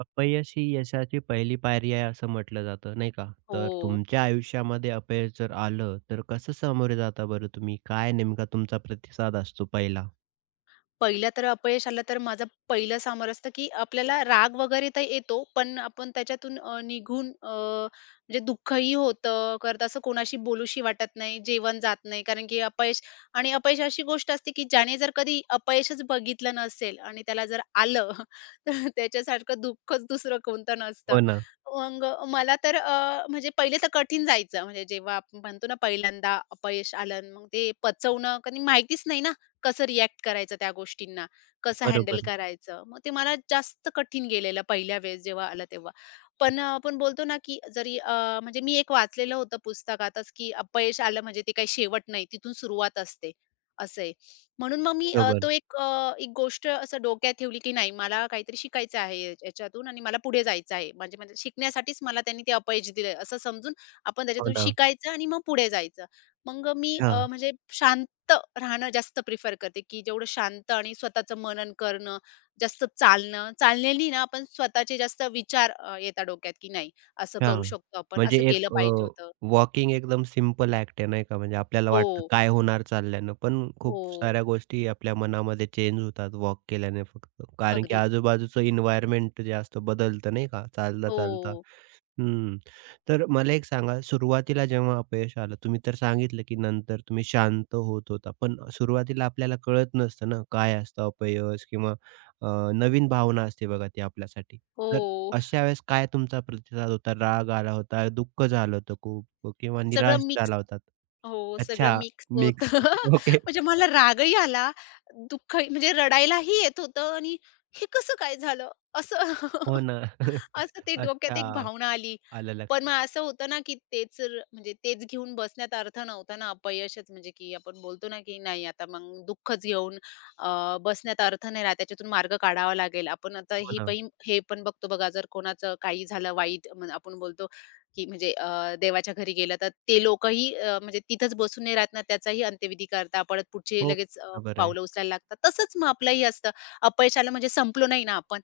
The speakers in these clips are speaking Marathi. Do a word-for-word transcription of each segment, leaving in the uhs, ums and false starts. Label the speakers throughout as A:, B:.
A: अपयश ही यशाची पहिली पायरी आहे असं म्हटलं जातं नाही का? तर
B: हो.
A: तुमच्या आयुष्यामध्ये अपयश जर आलं, तर कसं सामोरे जाता बरं तुम्ही? काय नेमका तुमचा प्रतिसाद असतो पहिला?
B: पहिलं तर अपयश आलं तर माझं पहिलं समोर असतं, की आपल्याला राग वगैरे तर येतो, पण आपण त्याच्यातून अ, निघून अ, म्हणजे दुःखही होतं, करत असं कोणाशी बोलूशी वाटत नाही, जेवण जात नाही. कारण की अपयश आणि अपयश अशी गोष्ट असते, की ज्याने जर कधी अपयशच बघितलं नसेल आणि त्याला जर आलं, तर त्याच्यासारखं दुःखच दुसरं कोणतं नसतं.
A: हो ना.
B: मग मला तर अ, म्हणजे पहिले तर कठीण जायचं. म्हणजे जेव्हा आपण म्हणतो ना पहिल्यांदा अपयश आलं, मग ते पचवणं, कारण माहितीच नाही ना कसं रिएक्ट करायचं त्या गोष्टींना, कसं हँडल
A: बरोबर,
B: करायचं. मग ते मला जास्त कठीण गेलेलं पहिल्या वेळेस जेव्हा आलं तेव्हा. पण अ, आपण बोलतो ना, की जरी अ, म्हणजे मी एक वाचलेलं होतं पुस्तक आताच, की अपयश आलं म्हणजे ते काही शेवट नाही, तिथून सुरुवात असते, असं आहे. म्हणून मग मी अ,
A: बरोबर.
B: तो एक अ, एक गोष्ट असं डोक्यात ठेवली, की नाही मला काहीतरी शिकायचं आहे या याच्यातून आणि मला पुढे जायचं आहे. म्हणजे म्हणजे शिकण्यासाठीच मला त्यांनी ते अपयश दिलं असं समजून आपण
A: हो
B: त्याच्यातून
A: ना.
B: शिकायचं आणि मग पुढे जायचं. मग मी अ,
A: हां,
B: म्हणजे शांत शांत राहणं जास्त प्रिफर करते, की जेवढं शांत आणि स्वतःचं मनन करणं, जास्त चालणं. चालण्यानी ना आपण स्वतःचे जास्त विचार अ, येतात डोक्यात, की नाही असं करू
A: हां.
B: शकतो आपण,
A: म्हणजे
B: असं केलं
A: एक अ,
B: पाहिजे होतं.
A: वॉकिंग एकदम सिंपल ॲक्ट आहे नाही का? म्हणजे आपल्याला वाटतं
B: हो,
A: काय होणार चालल्यानं, पण खूप
B: हो.
A: साऱ्या गोष्टी आपल्या मनामध्ये चेंज होतात वॉक केल्याने फक्त. कारण की
B: अगदीच.
A: आजूबाजूचं एन्व्हायर्नमेंट जे असतं बदलतं नाही का? चालता-चालता.
B: हो,
A: हं. तर मला एक सांगा, सुरुवातीला जेव्हा अपयश आलं, तुम्ही तर सांगितलं, की नंतर तुम्ही शांत होत होता. पण सुरुवातीला आपल्याला कळत नसतं ना, काय असतं अपयश किंवा अ, नवीन भावना असते बघा ती आपल्यासाठी. तर
B: हो.
A: अशा वेळेस काय तुमचा प्रतिसाद होता? राग आला होता, दुःख झालं होतं खूप किंवा
B: सगळं
A: निराश
B: मिक्स
A: झाला होतात?
B: हो, सगळं
A: अच्छा,
B: मिक्स होतं.
A: मिक्स. ओके.
B: म्हणजे मला रागही आला, दुःख म्हणजे रडायलाही येत होतं आणि हे कसं काय झालं? असं.
A: हो ना.
B: असं ते
A: अच्छा,
B: डोक्यात एक भावना आली.
A: आलं
B: पण
A: लक्षात.
B: मग असं होतं ना, की तेच र म्हणजे तेच घेऊन बसण्यात अर्थ नव्हता ना, अपयशच म्हणजे की आपण बोलतो ना, की नाही आता मग दुःखच घेऊन अ, बसण्यात अर्थ नाही राहत. त्याच्यातून मार्ग काढावा लागेल. आपण आता
A: हो
B: ही
A: ना.
B: पण हे पण बघतो बघा, जर कोणाचं काही झालं वाईट मग आपण बोलतो, की म्हणजे अ, देवाच्या घरी गेलं तर ते लोकंही अ, म्हणजे तिथंच बसून नाही राहत ना, त्याचाही अंत्यविधी करता परत पुढचे
A: हो,
B: लगेच अ,
A: बरोबर आहे.
B: पावलं उचलायला लागतात. तसंच मग आपलंही असतं. अपयश म्हणजे संपलो नाही ना आपण.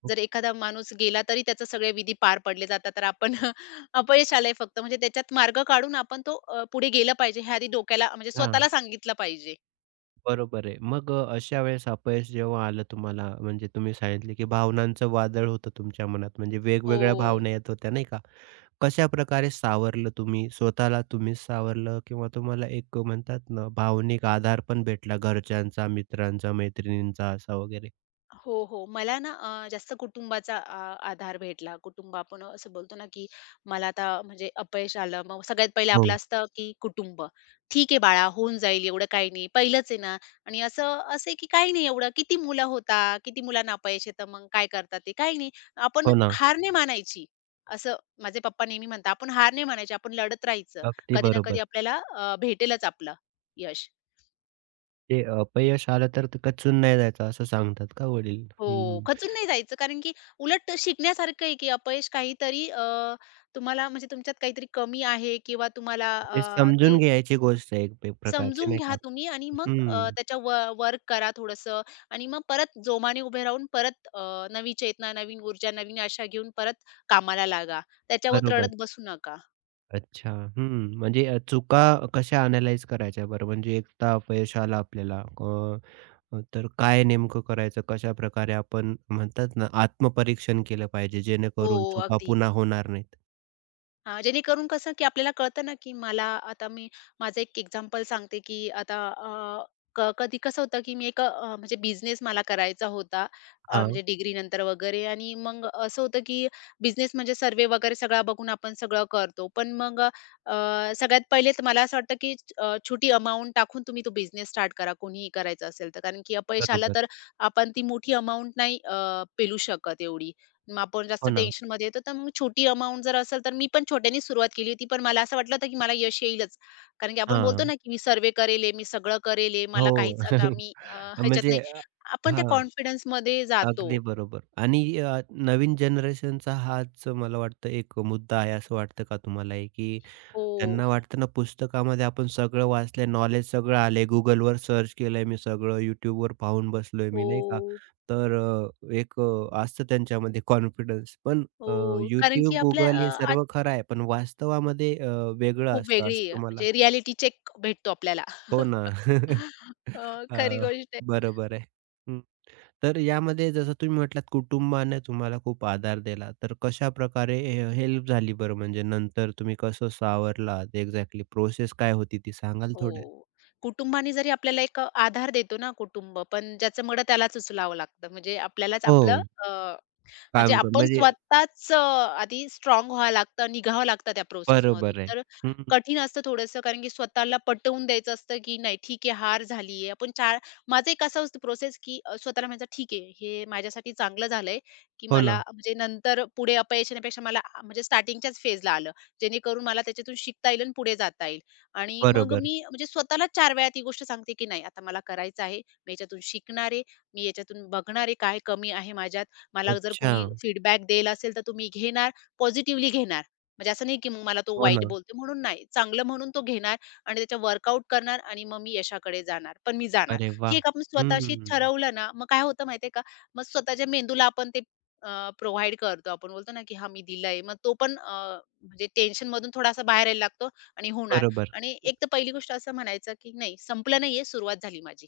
A: खूप
B: जर एखादा माणूस गेला तरी त्याचे सगळे विधी पार पडले जातात. तर आपण अपयश आलंय फक्त म्हणजे त्याच्यात मार्ग काढून आपण तो अ, पुढे गेला पाहिजे हे आधी डोक्याला म्हणजे
A: छान.
B: स्वतःला सांगितलं पाहिजे.
A: बरोबर आहे. मग अ, अशा वेळेस अपयश जेव्हा आलं तुम्हाला, म्हणजे तुम्ही सांगितले की भावनांचं वादळ होतं तुमच्या मनात, म्हणजे वेगवेगळ्या
B: हो.
A: भावना येत होत्या, नाही का? कशाप्रकारे सावरलं तुम्ही? स्वतःला तुम्हीच सावरलं किंवा तुम्हाला एक म्हणतात ना, भावनिक आधार पण भेटला घरच्यांचा, मित्रांचा, मैत्रिणींचा असा वगैरे?
B: हो, हो. मला ना अ, जास्त कुटुंबाचा आ आधार भेटला. कुटुंब आपण असं बोलतो ना, की मला आता म्हणजे अपयश आलं. मग सगळ्यात पहिलं आपलं
A: हो.
B: असतं, की कुटुंब. "ठीक आहे बाळा, होऊन जाईल एवढं काही नाही. पहिलंच आहे ना." आणि असं असं आहे, की काही नाही एवढं. किती मुलं होता, किती मुलांना अपयश येतं, मग काय करतात ते? काही नाही. आपण
A: हो ना,
B: हार नाही मानायची. असं माझे पप्पा नेहमी म्हणतात, "आपण हार नाही मानायची. आपण लढत राहायचं.
A: अगदी
B: कधी ना कधी
A: बरोबर.
B: आपल्याला अ, भेटेलच आपलं यश."
A: ते अपयश आलं तर ते कचून नाही जायचं असं सांगतात का वडील?
B: हो,
A: हं.
B: खचून नाही जायचं कारण की उलट शिकण्यासारखं आहे, की अपयश काहीतरी अ, तुम्हाला म्हणजे तुमच्यात काहीतरी कमी आहे किंवा तुम्हाला
A: ते
B: अ, ते
A: समजून घ्यायची गोष्ट आहे एक पे- प्रकारची,
B: समजून
A: नाही
B: घ्या
A: का?
B: तुम्ही आणि मग
A: हं,
B: अ, त्याच्यावर व वर्क करा थोडंसं आणि मग परत जोमाने उभे राहून परत अ, नवी चेतना, नवीन ऊर्जा, नवीन आशा घेऊन परत कामाला लागा. त्याच्यावर
A: बरोबर.
B: रडत बसू नका.
A: अच्छा. हं. म्हणजे अ, चुका कशा अॅनलाईज करायच्या बरं? म्हणजे एकदा अपयश आलं आपल्याला अ, अ, तर काय नेमकं करायचं? कशाप्रकारे आपण म्हणतात ना, आत्मपरीक्षण केलं पाहिजे
B: हो,
A: जेणेकरून चुका पुन्हा
B: अगदीच.
A: होणार नाहीत?
B: हां, जेणेकरून कसं, की आपल्याला कळतं ना, की मला आता मी माझं एक एक्झाम्पल सांगते, की आता अ, क कधी कसं होतं, की मी एक अ, म्हणजे बिझनेस मला करायचा होता, अ,
A: हां,
B: म्हणजे डिग्रीनंतर वगैरे आणि मग असं होतं, की बिझनेस म्हणजे सर्व्हे वगैरे सगळा बघून आपण सगळं करतो. पण मग अ, सगळ्यात पहिले तर मला असं वाटतं, की अ, छोटी अमाउंट टाकून तुम्ही तो बिझनेस स्टार्ट करा, कोणीही करायचा असेल तर. कारण की अपयश आलं
A: बरोबर.
B: तर आपण ती मोठी अमाउंट नाही अ, पेलू शकत एवढी. मग आपण जास्त
A: हो ना.
B: टेन्शनमध्ये येतो. तर मग छोटी अमाउंट जर असेल, तर मी पण छोट्याने सुरुवात केली होती. पण मला असं वाटलं होतं, की मला यश येईलच. कारण की आपण बोलतो
A: हां.
B: ना, की मी सर्वे करेले, मी सगळं करेले, आहे. मला
A: हो.
B: काहीच आता मी अ, ह्याच्यात
A: म्हणजे
B: नाही.
A: अ,
B: आपण त्या
A: हां,
B: कॉन्फिडन्समध्ये जातो.
A: अगदी बरोबर. आणि अ, नवीन जनरेशनचा हाच मला वाटतं एक मुद्दा आहे असं वाटतं का तुम्हालाही? की
B: हो,
A: त्यांना वाटतं ना पुस्तकामध्ये आपण सगळं वाचलंय, नॉलेज सगळं आलंय. Googleवर सर्च केलंय मी सगळं, YouTubeवर पाहून बसलोय मी, नाही का?
B: हो,
A: तर अ, एक अ, असतं त्यांच्यामध्ये कॉन्फिडन्स. पण अ,
B: हो. कारण की
A: YouTube,
B: आपल्या
A: Google हे
B: अ, आज
A: सर्व खरं आहे, पण वास्तवामध्ये अ, वेगळं
B: खूप
A: असतं
B: वेगळी
A: असं
B: अ,
A: तुम्हाला
B: म्हणजे रिएलिटी चेक भेटतो आपल्याला.
A: हो ना.
B: अ, खरी
A: अ,
B: गोष्ट आहे.
A: बरोबर आहे. हं. तर यामध्ये जसं तुम्ही म्हटलात कुटुंबाने तुम्हाला खूप आधार दिला. तर कशाप्रकारे हे हेल्प झाली बरं म्हणजे नंतर तुम्ही कसं सावरलात? एक्झॅक्टली प्रोसेस काय होती ती सांगाल थोड्यात?
B: हो. कुटुंबाने जरी आपल्याला एक आधार देतो ना कुटुंब, पण ज्याचं मड त्यालाच उचलावं लागतं. म्हणजे आपल्यालाच
A: हो.
B: आपलं म्हणजे
A: काम करून
B: आपण
A: म्हणजे
B: स्वतःच अ, आधी स्ट्राँग व्हावं लागतं, निघावं लागतं त्या प्रोसेसमधून.
A: बरोबर आहे.
B: तर
A: हं.
B: कठीण असतं थोडंसं कारण की स्वतःला पटवून द्यायचं असतं, की नाही ठीक आहे, हार झाली आपण चार माझं एक असं असतं प्रोसेस, की अ, स्वतःला म्हणायचं ठीक आहे, हे माझ्यासाठी चांगलं झालंय, की
A: हो
B: मला
A: ना.
B: म्हणजे नंतर पुढे अपयश येण्यापेक्षा मला आ, म्हणजे स्टार्टिंगच्याच फेजला आलं. जेणेकरून मला त्याच्यातून शिकता येईल आणि पुढे जाता येईल. आणि मग
A: बरोबर.
B: मी म्हणजे स्वतःला चार वेळा ती गोष्ट सांगते, की नाही आता मला करायचं आहे. मी याच्यातून शिकणार आहे. मी याच्यातून बघणार आहे काय कमी आहे माझ्यात मला जर
A: अच्छा.
B: कोणी फीडबॅक देईल असेल तर तो मी घेणार, पॉझिटिव्हली घेणार. म्हणजे असं नाही की मग मला तो
A: हो
B: वाईट
A: ना.
B: बोलतोय म्हणून नाही. चांगलं म्हणून तो घेणार आणि त्याच्या वर्कआउट करणार आणि मग मी यशाकडे जाणार. पण मी जाणार.
A: अरे
B: ही
A: वाह!
B: एक आपण स्वतःशी
A: हं.
B: ठरवलं ना, मग काय होतं माहिती का? मग स्वतःच्या मेंदूला आपण ते अ, करतो. आपण बोलतो ना की हां, मी दिलंय. मग तो पण अ, म्हणजे टेन्शनमधून थोडासा बाहेर यायला लागतो आणि होणार.
A: बरोबर.
B: आणि एक तर पहिली गोष्ट असं म्हणायचं की नाही संपलं नाहीये, सुरुवात झाली माझी.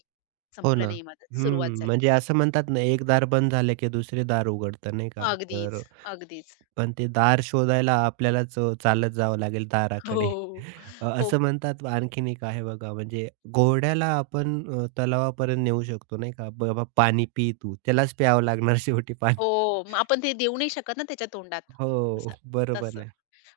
A: हो
B: संपलं
A: ना.
B: नाहीये माझं, सुरुवात
A: हं.
B: झाली.
A: म्हणजे असं म्हणतात ना, एक दार बंद झालं की दुसरे दार उघडतं नाही का?
B: अगदीच,
A: तर
B: अगदीच.
A: पण ते दार शोधायला आपल्यालाच अ, चालत जावं लागेल दाराकडे.
B: हो.
A: अ,
B: हो,
A: असं म्हणतात आणखीन एक आहे बघा, म्हणजे घोड्याला आपण अ, तलावापर्यंत नेऊ शकतो नाही का? "बाबा पाणी पी तू." त्यालाच प्यावं लागणार शेवटी पाणी.
B: हो. मग आपण ते देऊ नाही शकत ना त्याच्या तोंडात.
A: हो,
B: असं, तसं.
A: बरोबर आहे.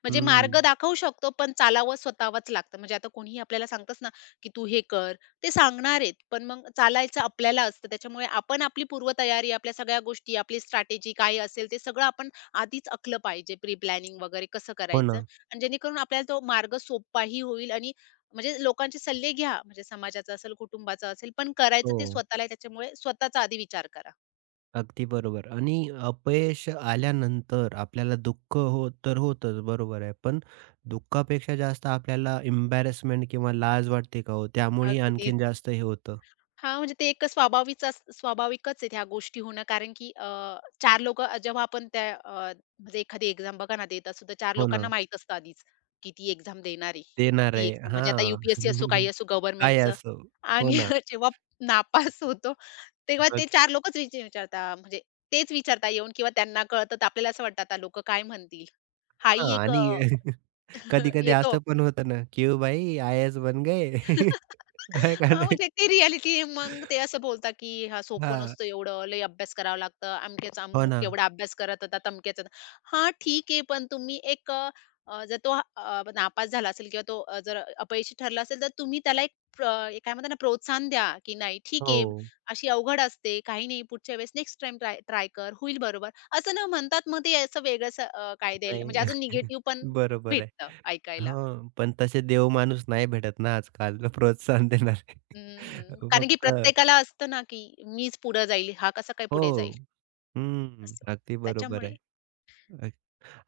B: म्हणजे मार्ग
A: हं.
B: दाखवू शकतो, पण चालावं स्वतःलाच लागतं. म्हणजे आता कोणीही आपल्याला सांगतच ना, की "तू हे कर." ते सांगणार आहेत, पण मग चालायचं आपल्याला असतं. त्याच्यामुळे आपण आपली पूर्वतयारी, आपल्या सगळ्या गोष्टी, आपली स्ट्रॅटेजी काय असेल, ते सगळं आपण आधीच आखलं पाहिजे. प्री प्लॅनिंग वगैरे कसं
A: हो
B: करायचं
A: ना.
B: आणि जेणेकरून आपल्याला तो मार्ग सोपाही होईल आणि म्हणजे लोकांचे सल्ले घ्या, म्हणजे समाजाचा असेल, कुटुंबाचा असेल, पण करायचं
A: हो.
B: ते स्वतःला आहे. त्याच्यामुळे स्वतःचा आधी विचार करा.
A: अगदी बरोबर आणि अपयश आल्यानंतर आपल्याला दुःख हो तर होतंच बरोबर आहे. पण दुःखापेक्षा जास्त आपल्याला एम्बॅरसमेंट किंवा लाज वाटते का हो? त्यामुळेही आणखीन
B: अगदीच.
A: जास्त हे होतं.
B: हां, म्हणजे ते एक स्वाभाविक स्वाभाविकच आहेत ह्या गोष्टी होणं कारण की अ, चार लोकं जेव्हा आपण त्या अ, म्हणजे एखादी एक्झाम बघा ना देत असू तर चार
A: हो ना.
B: लोकांना माहीत असतं आधीच, की ती एक्झाम देणार आहे.
A: देणार
B: ती
A: आहे.
B: एक्झाम म्हणजे आता यू
A: हां.
B: पी असो, काही असो
A: काय
B: गव्हर्नमेंटचं
A: असो. हो
B: आणि
A: ना.
B: जेव्हा नापास होतो, तेव्हा
A: मग
B: ते चार लोकच विच म्हणजे तेच विचारता येऊन किंवा त्यांना कळतं तर आपल्याला असं वाटतं आता लोकं काय म्हणतील?
A: हां
B: हाही एक
A: आणि
B: अ,
A: कधी-कधी
B: येतो
A: असं पण होतं ना, "क्यों भाई आयस बन गए?" आहे का
B: हां,
A: नाही?
B: म्हणजे ते रिअॅलिटी मग ते असं बोलतात, की "हा सोपं
A: हां.
B: नसतं एवढं, लई अभ्यास करावा लागतं, अमक्याचा
A: हो ना.
B: अमुक एवढा अभ्यास करत होता, तमक्याचा" हां, ठीक आहे, पण तुम्ही एक अ, अ, जर तो अ, नापास झाला असेल किंवा तो अ, जर अपयशी ठरला असेल, तर तुम्ही त्याला एक प्र एक काय म्हणतात ना, प्रोत्साहन द्या, की "नाही, ठीक
A: हो.
B: आहे, अशी अवघड असते, काही नाही, पुढच्या वेळेस नेक्स्ट टाईम ट्राय ट्राय कर, होईल बरोबर." असं न म्हणतात, मग ते असं वेगळंच काय देईल म्हणजे
A: नाही.
B: अजून निगेटिव्ह पण
A: बरोबर आहे.
B: भेटतं ऐकायला.
A: हां, पण तसे देव माणूस नाही भेटत ना आजकाल प्रोत्साहन देणारे.
B: हम्म, कारण की
A: फक्त
B: प्रत्येकाला असतं ना, की मीच पुढे जाईल, हा कसा काय
A: हो.
B: पुढे जाईल?
A: हं.
B: असं.
A: अगदी बरोबर
B: त्याच्यामुळे
A: आहे.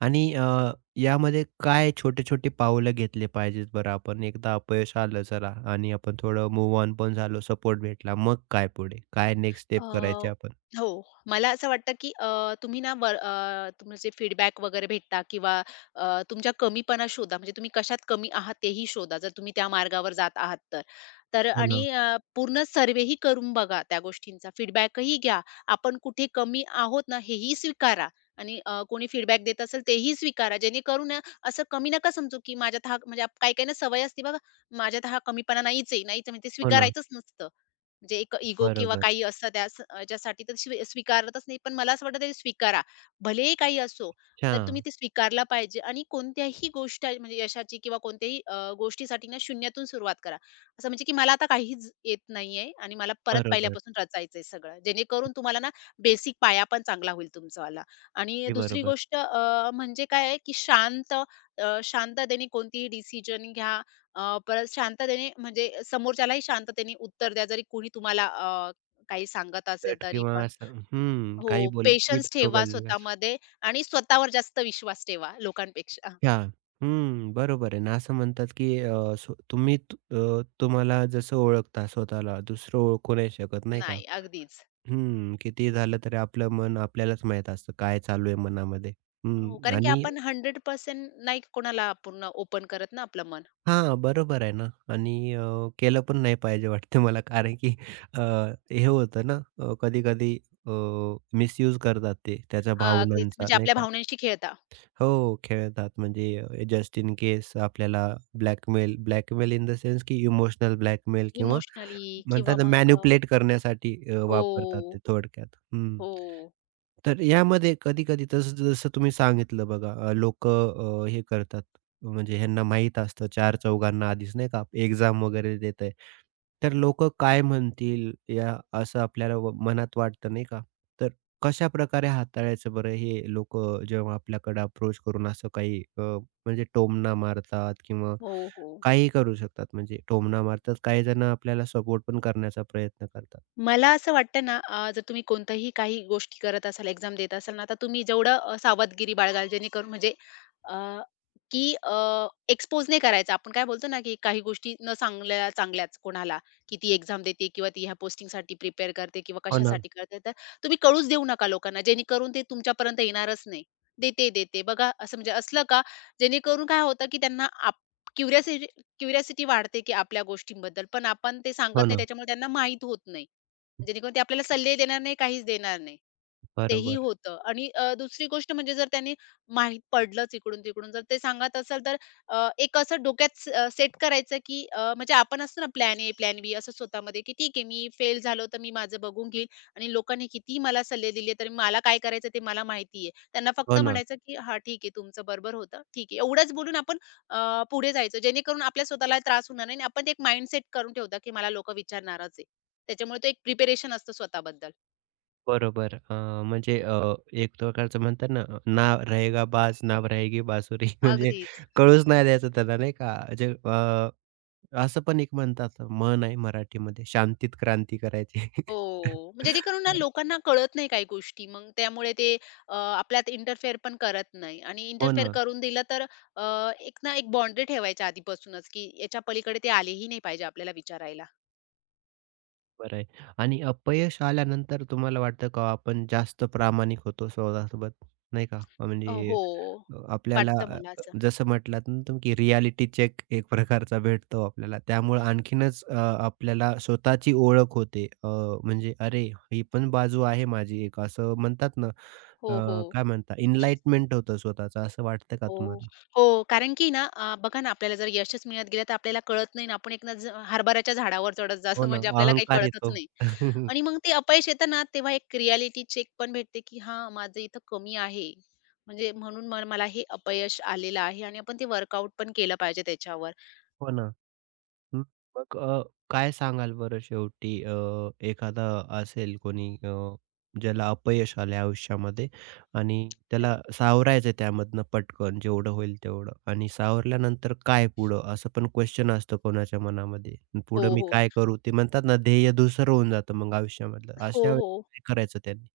A: आणि अ, यामध्ये काय छोटे-छोटे पावलं घेतले पाहिजेत बरं आपण? एकदा अपयश आलं चला आणि आपण थोडं मूव्ह ऑन पण झालो, सपोर्ट भेटला. मग काय पुढे? काय नेक्स्ट
B: अ,
A: स्टेप करायची आपण?
B: हो. मला असं वाटतं, की अ, तुम्ही ना वर अ, तुमचे फीडबॅक वगैरे भेटता किंवा अ, तुमच्या कमीपणा शोधा. म्हणजे तुम्ही कशात कमी आहात तेही शोधा, जर तुम्ही त्या मार्गावर जात आहात तर. तर
A: हो ना,
B: आणि अ, पूर्ण सर्व्हेही करून बघा त्या गोष्टींचा. फीडबॅकही घ्या. आपण कुठे कमी आहोत ना, हेही स्वीकारा आणि अ, कोणी फीडबॅक देत असेल तेही स्वीकारा. जेणेकरून ना असं कमी नका समजू, की माझ्यात हा म्हणजे काही-काहींना सवय असते बघा, माझ्यात हा कमीपणा नाहीच आहे, नाहीच आहे म्हणजे ते
A: हो ना.
B: स्वीकारायचंच नसतं. म्हणजे एक इगो किंवा
A: बरोबर.
B: काही असतं त्यास त्याच्यासाठी तर स्वी स्वीकारतच नाही. पण मला असं वाटतं ते स्वीकारा. भलेही काही असो,
A: अच्छा.
B: तर तुम्ही ते स्वीकारला पाहिजे आणि कोणत्याही गोष्ट म्हणजे यशाची किंवा कोणत्याही अ, गोष्टीसाठी ना शून्यातून सुरुवात करा. असं म्हणजे की मला आता काहीच येत नाहीये आणि मला परत
A: बरोबर.
B: पहिल्यापासून रचायचंय सगळं. जेणेकरून तुम्हाला ना बेसिक पाया पण चांगला होईल तुमचावाला. आणि
A: ते
B: दुसरी
A: बरोबर.
B: गोष्ट अ, म्हणजे काय आहे की शांत अ, शांततेने कोणतीही डिसिजन घ्या अ, परत शांततेने म्हणजे समोरच्यालाही शांततेने उत्तर द्या. जरी कोणी तुम्हाला अ, काही सांगत असेल
A: गट
B: तरी
A: किंवा
B: पण.
A: असं हं,
B: हो,
A: काही बोललं
B: पेशन्स
A: टिप्स
B: ठेवा
A: वगैरे देतात.
B: स्वतःमध्ये आणि स्वतःवर जास्त विश्वास ठेवा लोकांपेक्षा.
A: अच्छा. हं, बरोबर आहे ना. असं म्हणतात की अ, स्व तुम्ही तु- अ, तुम्हाला जसं ओळखता स्वतःला दुसरं ओळखू नाही शकत, नाही का?
B: नाही, अगदीच.
A: हं, कितीही झालं तरी आपलं मन आपल्यालाच माहीत असतं काय चालू आहे मनामध्ये. हं,
B: हो, कारण की
A: आणि
B: आपण शंभर टक्के नाही कोणाला पूर्ण ओपन करत ना आपलं मन.
A: हां, बरोबर आहे ना आणि अ, केलं पण नाही पाहिजे वाटतं मला कारण की अ, हे होतं ना अ, कधी-कधी अ, मिसयूज करतात ते त्याच्या
B: हां, अगदीच.
A: भावनांचा
B: म्हणजे
A: नाही
B: आपल्या
A: का?
B: भावनांशी खेळता.
A: हो, खेळतात. म्हणजे जस्ट इन केस आपल्याला blackmail blackmail in the sense की इमोशनल ब्लॅकमेल किंवा
B: इमोशनली किंवा
A: म्हणतात ना
B: मग अ,
A: मॅनिपुलेट करण्यासाठी अ, वापरतात ते
B: हो,
A: थोडक्यात. हं.
B: हो,
A: तर यामध्ये कधी-कधी तसं जसं तुम्ही सांगितलं बघा अ, लोकं अ, हे करतात म्हणजे ह्यांना माहीत असतं चार चौघांना आधीच नाही का एक्झाम वगैरे देत आहे. तर लोकं काय म्हणतील या असं आपल्याला व मनात वाटतं नाही का? कशाप्रकारे हाताळायचं बरं हे लोकं जेव्हा आपल्याकडे अप्रोच करून असं काही अ, म्हणजे टोमणा मारतात किंवा
B: हो, हो.
A: काहीही करू शकतात म्हणजे टोमणा मारतात. काही जण आपल्याला सपोर्ट पण करण्याचा प्रयत्न करतात.
B: मला असं वाटतं ना, अ, जर तुम्ही कोणत्याही काही गोष्टी करत असाल, एक्झाम देत असाल ना, तर तुम्ही जेवढं अ, सावधगिरी बाळगाल जेणेकरून म्हणजे अ, की अ, एक्सपोज नाही करायचं. आपण काय बोलतो ना, की काही गोष्टी न सांगल्या चांगल्याच कोणाला, की ती एक्झाम देते किंवा ती ह्या पोस्टिंगसाठी प्रिपेअर करते किंवा
A: हो ना,
B: कशासाठी करते. तर तुम्ही कळूच देऊ नका लोकांना, जेणेकरून ते तुमच्यापर्यंत येणारच नाही. देते, देते बघा असं म्हणजे असलं का, जेणेकरून काय होतं, की त्यांना आप क्युरिओसिटी क्युरिओसिटी वाढते, की आपल्या गोष्टींबद्दल. पण आपण ते सांगत
A: हो
B: नाही
A: ना.
B: त्याच्यामुळे त्यांना माहीत होत नाही. जेणेकरून ते आपल्याला सल्ले देणार नाही, काहीच देणार नाही. तेही
A: बरोबर.
B: होतं आणि अ, दुसरी गोष्ट म्हणजे जर त्यांनी माहित पडलंच इकडून-तिकडून जर ते सांगत असेल तर अ, एक असं डोक्यात सेट करायचं की अ, म्हणजे आपण असतो ना प्लॅन ए, प्लॅन बी असं स्वतःमध्ये की ठीक आहे मी फेल झालो तर मी माझं बघून घेईल आणि लोकांनी कितीही मला सल्ले दिले तरी मला काय करायचं ते मला माहिती आहे. त्यांना
A: हो
B: फक्त
A: ना,
B: म्हणायचं की "हां, ठीक आहे तुमचं बरोबर होतं. ठीक आहे." एवढंच बोलून आपण अ, पुढे जायचं जेणेकरून आपल्या स्वतःला त्रास होणार नाही आणि आपण ते एक माइंडसेट करून ठेवतो, की मला लोकं विचारणारच आहे. त्याच्यामुळे तो एक प्रिपेरेशन असतं स्वतःबद्दल.
A: बरोबर. अ, म्हणजे अ, एक प्रकारचं म्हणतात ना, "ना रहेगा बाज, ना रहेगी बासुरी." म्हणजे
B: अगदीच.
A: कळूच नाही द्यायचं त्याला नाही का? जे अ, असं पण एक म्हणतात म्हण आहे मराठीमध्ये, "शांतीत क्रांती करायची."
B: हो. मग जेणेकरून ना लोकांना कळत नाही काही गोष्टी. मग त्यामुळे ते अ, आपल्यात इंटरफेअर पण करत नाही आणि
A: हो
B: इंटरफेअर
A: ना.
B: करून दिलं तर अ, एक ना एक बाउंडरी ठेवायच्या आधीपासूनच, की याच्या पलीकडे ते आलेही नाही पाहिजे आपल्याला विचारायला.
A: बरं आहे. आणि अपयश आल्यानंतर तुम्हाला वाटतं का आपण जास्त प्रामाणिक होतो स्वतःसोबत? नाही का?
B: अ,
A: म्हणजे
B: हो.
A: अ, आपल्याला
B: वाटतं
A: अ,
B: मला
A: अ,
B: असं.
A: जसं म्हटलात ना तुम्ही, की रिॲलिटी चेक एक प्रकारचा भेटतो आपल्याला. त्यामुळे आणखीनच अ, आपल्याला स्वतःची ओळख होते. अ, म्हणजे "अरे, ही पण बाजू आहे माझी एक." असं म्हणतात ना,
B: हो, हो.
A: अ, काय म्हणतात एनलाइटमेंट होतं स्वतःचं. असं वाटतं का
B: हो,
A: तुम्हाला?
B: हो. कारण की ना अ, बघा ना, आपल्याला जर यशच मिळत गेलं, तर आपल्याला कळत नाही ना, आपण एक ना झ हरभऱ्याच्या झाडावर चढत जातो
A: हो ना,
B: म्हणजे आपल्याला काही
A: अहंकार
B: कळतच
A: येतो.
B: नाही. आणि मग ते अपयश येतं ना, तेव्हा एक रिॲलिटी चेक पण भेटते, की हां, माझं इथं कमी आहे. म्हणजे म्हणून म मला हे अपयश आलेलं आहे आणि आपण ते वर्कआउट पण केलं पाहिजे त्याच्यावर.
A: हो ना. हं, मग अ, काय सांगाल बरं शेवटी अ, एखादा असेल कोणी अ, ज्याला अपयश आले आयुष्यामध्ये आणि
B: तर
A: त्याला सावरायचं त्यामधनं पटकन जेवढं होईल तेवढं आणि सावरल्यानंतर काय पुढं? असं पण क्वेश्चन असतं कोणाच्या मनामध्ये. अन पुढं
B: हो,
A: मी
B: हो.
A: काय करू? ते म्हणतात ना ध्येय धूसर होऊन जातं मग आयुष्यामधलं. अशा
B: हो,
A: वेळेस
B: हो.
A: काय करायचं त्यांनी?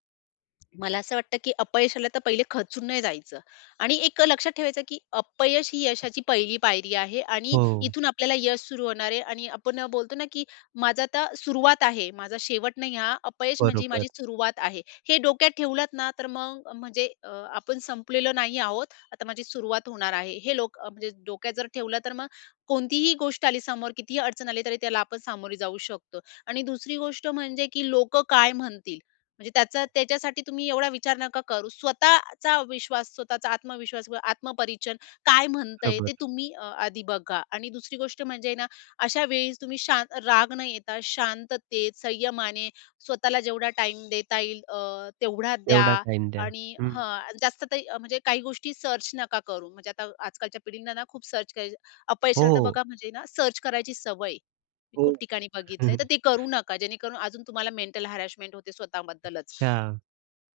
B: मला असं वाटतं, की अपयश आलं तर पहिले खचून नाही जायचं आणि एक लक्षात ठेवायचं, की अपयश ही यशाची पहिली पायरी आहे आणि
A: हो.
B: इथून आपल्याला यश सुरू होणार आहे आणि आपण बोलतो ना, की माझा आता सुरुवात आहे, माझा शेवट नाही हा. अपयश म्हणजे
A: बरोबर,
B: माझी सुरुवात आहे. हे डोक्यात ठेवलात ना, तर मग म्हणजे अ, आपण संपलेलो नाही आहोत. आता माझी सुरुवात होणार आहे. हे लोक अ, म्हणजे डोक्यात जर ठेवलं, तर मग कोणतीही गोष्ट आली समोर, कितीही अडचण आली, तरी त्याला आपण सामोरे जाऊ शकतो आणि दुसरी गोष्ट म्हणजे, की लोकं काय म्हणतील? म्हणजे त्याचा त्याच्यासाठी तुम्ही एवढा विचार नका करू. स्वतःचा विश्वास, स्वतःचा आत्मविश्वास व आत्मपरीक्षण काय म्हणतंय
A: बरोबर.
B: ते तुम्ही अ, आधी बघा आणि दुसरी गोष्ट म्हणजे ना, अशा वेळी तुम्ही शांत राग न येता शांततेत, संयमाने स्वतःला जेवढा टाईम देता येईल अ, तेवढा द्या
A: एवढा टाईम द्या.
B: आणि
A: हं.
B: हां, जास्त ते म्हणजे काही गोष्टी सर्च नका करू. म्हणजे आता आजकालच्या पिढींना ना खूप सर्च करायची
A: हो,
B: अपयशाला तर
A: हो.
B: बघा म्हणजे ना सर्च करायची सवय. मी खूप ठिकाणी बघितलंय,
A: हो.
B: तर ते करू नका. जेणेकरून अजून तुम्हाला मेंटल हॅरॅसमेंट होते स्वतःबद्दलच.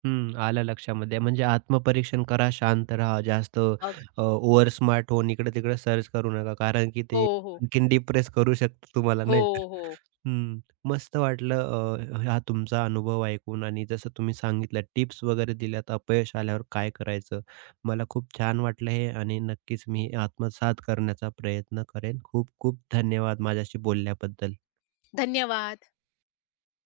A: हं, आलं लक्षामध्ये. म्हणजे आत्मपरीक्षण करा, शांत राहा. जास्त अ,
B: अगदी.
A: ओव्हर स्मार्ट होऊन इकडे-तिकडे सर्च करू नका. कारण की
B: हो,
A: ते
B: हो.
A: आणखीन डिप्रेस करू शकतं तुम्हाला नाही तर.
B: हो, हो.
A: हं, मस्त वाटलं अ, हा तुमचा अनुभव ऐकून आणि जसं तुम्ही सांगितलं टिप्स वगैरे दिल्यात अपयश आल्यावर काय करायचं. मला खूप छान वाटलं हे आणि नक्कीच मी आत्मसात करण्याचा प्रयत्न करेन. खूप खूप धन्यवाद माझ्याशी बोलल्याबद्दल.
B: धन्यवाद.